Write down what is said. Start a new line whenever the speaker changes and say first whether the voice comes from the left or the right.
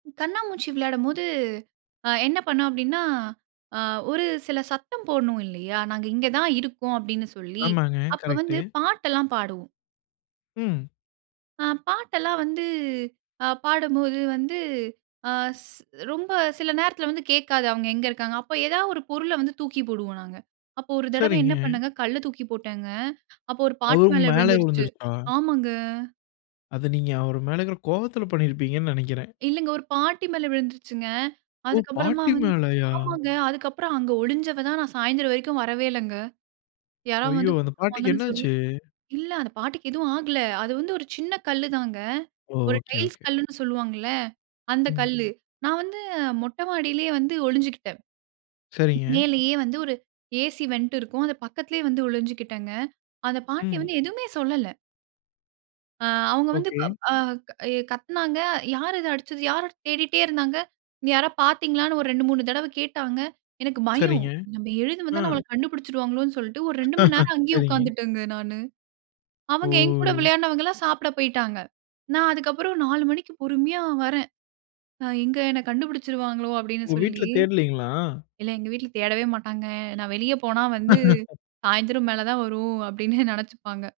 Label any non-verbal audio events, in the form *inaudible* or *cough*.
right: கண்ணாமூச்சி விளையாடும் போது, அ என்ன பண்ணோம் அப்டின்னா, அ ஒரு சில சத்தம் போடணும் இல்லையா? "நாங்க இங்க தான் இருக்கோம்" அப்டின்னு சொல்லி,
left: ஆமாங்க
right: அப்ப
left: கரெக்ட்டு.
right: வந்து பாட்டு எல்லாம் பாடுவோம்.
left: ம்.
right: அ பாட்டெல்லாம் வந்து, அ பாடும்போது வந்து, ஆ ஸ் ரொம்ப சில நேரத்துல வந்து கேட்காது, அவங்க எங்க இருக்காங்கன்னு. அப்ப ஏதாவது ஒரு பொருள வந்து தூக்கி போடுவோம் நாங்க. அப்போ ஒரு தடவ என்ன
left: சரிங்க.
right: பண்ணேங்க, கல்ல தூக்கி போட்டேங்க. அப்போ ஒரு பாட்டி
left: அவங்க
right: மேல
left: மேலயே
right: விழுந்துருச்சு
left: விழுந்துருச்சா?
right: ஆமாங்க.
left: அத நீங்க அவர் மேல இருக்குற கோபத்துல பண்ணிருப்பீங்கன்னு நினைக்கிறேன்.
right: இல்லைங்க, ஒரு பாட்டி மேல விழுந்துருச்சுங்க.
left: ஓ!
right: அதுக்கு அப்பறமா
left: பாட்டி
right: வந்து
left: மேலயா?
right: ஆமாங்க. அதுக்கு அப்பறம் அங்க ஒளிஞ்சவ தான், நான் சாயந்தரம் வரைக்கும் வரவேயில்லங்க. யாராவது
left: ஐயோ!
right: வந்து
left: அந்த பாட்டிக்கு
right: கூப்டுவாங்கன்னு
left: என்ன
right: சொல்லி
left: ஆச்சு?
right: இல்ல அந்த பாட்டிக்கு எதுவும் ஆகல. அது வந்து ஒரு சின்ன கல்லு தாங்க.
left: ஓ!
right: ஒரு
left: ஓகே.
right: Tiles
left: okay.
right: கல்லுன்னு சொல்லுவாங்கல்ல, அந்த
left: ம்.
right: கல்லு. நான் வந்து மொட்ட மாடியிலேயே வந்து ஒளிஞ்சுக்கிட்டேன்.
left: சரிங்க.
right: மேலேயே வந்து ஒரு ஏசி வென்ட் இருக்கும். அது பக்கத்துலேயே வந்து ஒளிஞ்சுகிட்டேங்க. அந்த பாட்டி
left: ம்.
right: வந்து எதுவுமே சொல்லல. அ அவங்க வந்து
left: ஓகே.
right: பப் அ எ கத்துனாங்க. "யார் இத அடிச்சது? யாரு?" தேடிட்டே இருந்தாங்க. "இங்க யாராவது பாத்தீங்களான்னு?" ஒரு 2,3 தடவ கேட்டாங்க. எனக்கு பயம்.
left: சரிங்க.
right: நம்ம எழுந்து
left: அ.
right: வந்தா நம்மள கண்டுபிடிச்சுடுவாங்களோன்னு சொல்லிட்டு ஒரு 2 மணி
left: *laughs*
right: நேரம் அங்கேயே
left: சரிங்க.
right: உக்காந்துட்டேங்க நானு. அவங்க என் கூட
left: ஓ!
right: விளையாட்னவங்கல்லாம் சாப்ட போய்டாங்க. நான் அதுக்கு அப்பறம் 4 மணிக்கு பொறுமையா வறேன். அ "எங்க என்ன கண்டுபிடிச்சுடுவாங்களோ?" அப்டின்னு
left: உங்க வீட்ல
right: சொல்லி
left: தேடலீங்களா?
right: இல்ல எங்க வீட்ல தேடவே மாட்டாங்க. நான் வெளிய போனா வந்து,
left: *laughs*
right: "சாயந்தரம் மேல தான் வரும்." அப்டின்னே நினைச்சுப்பாங்க.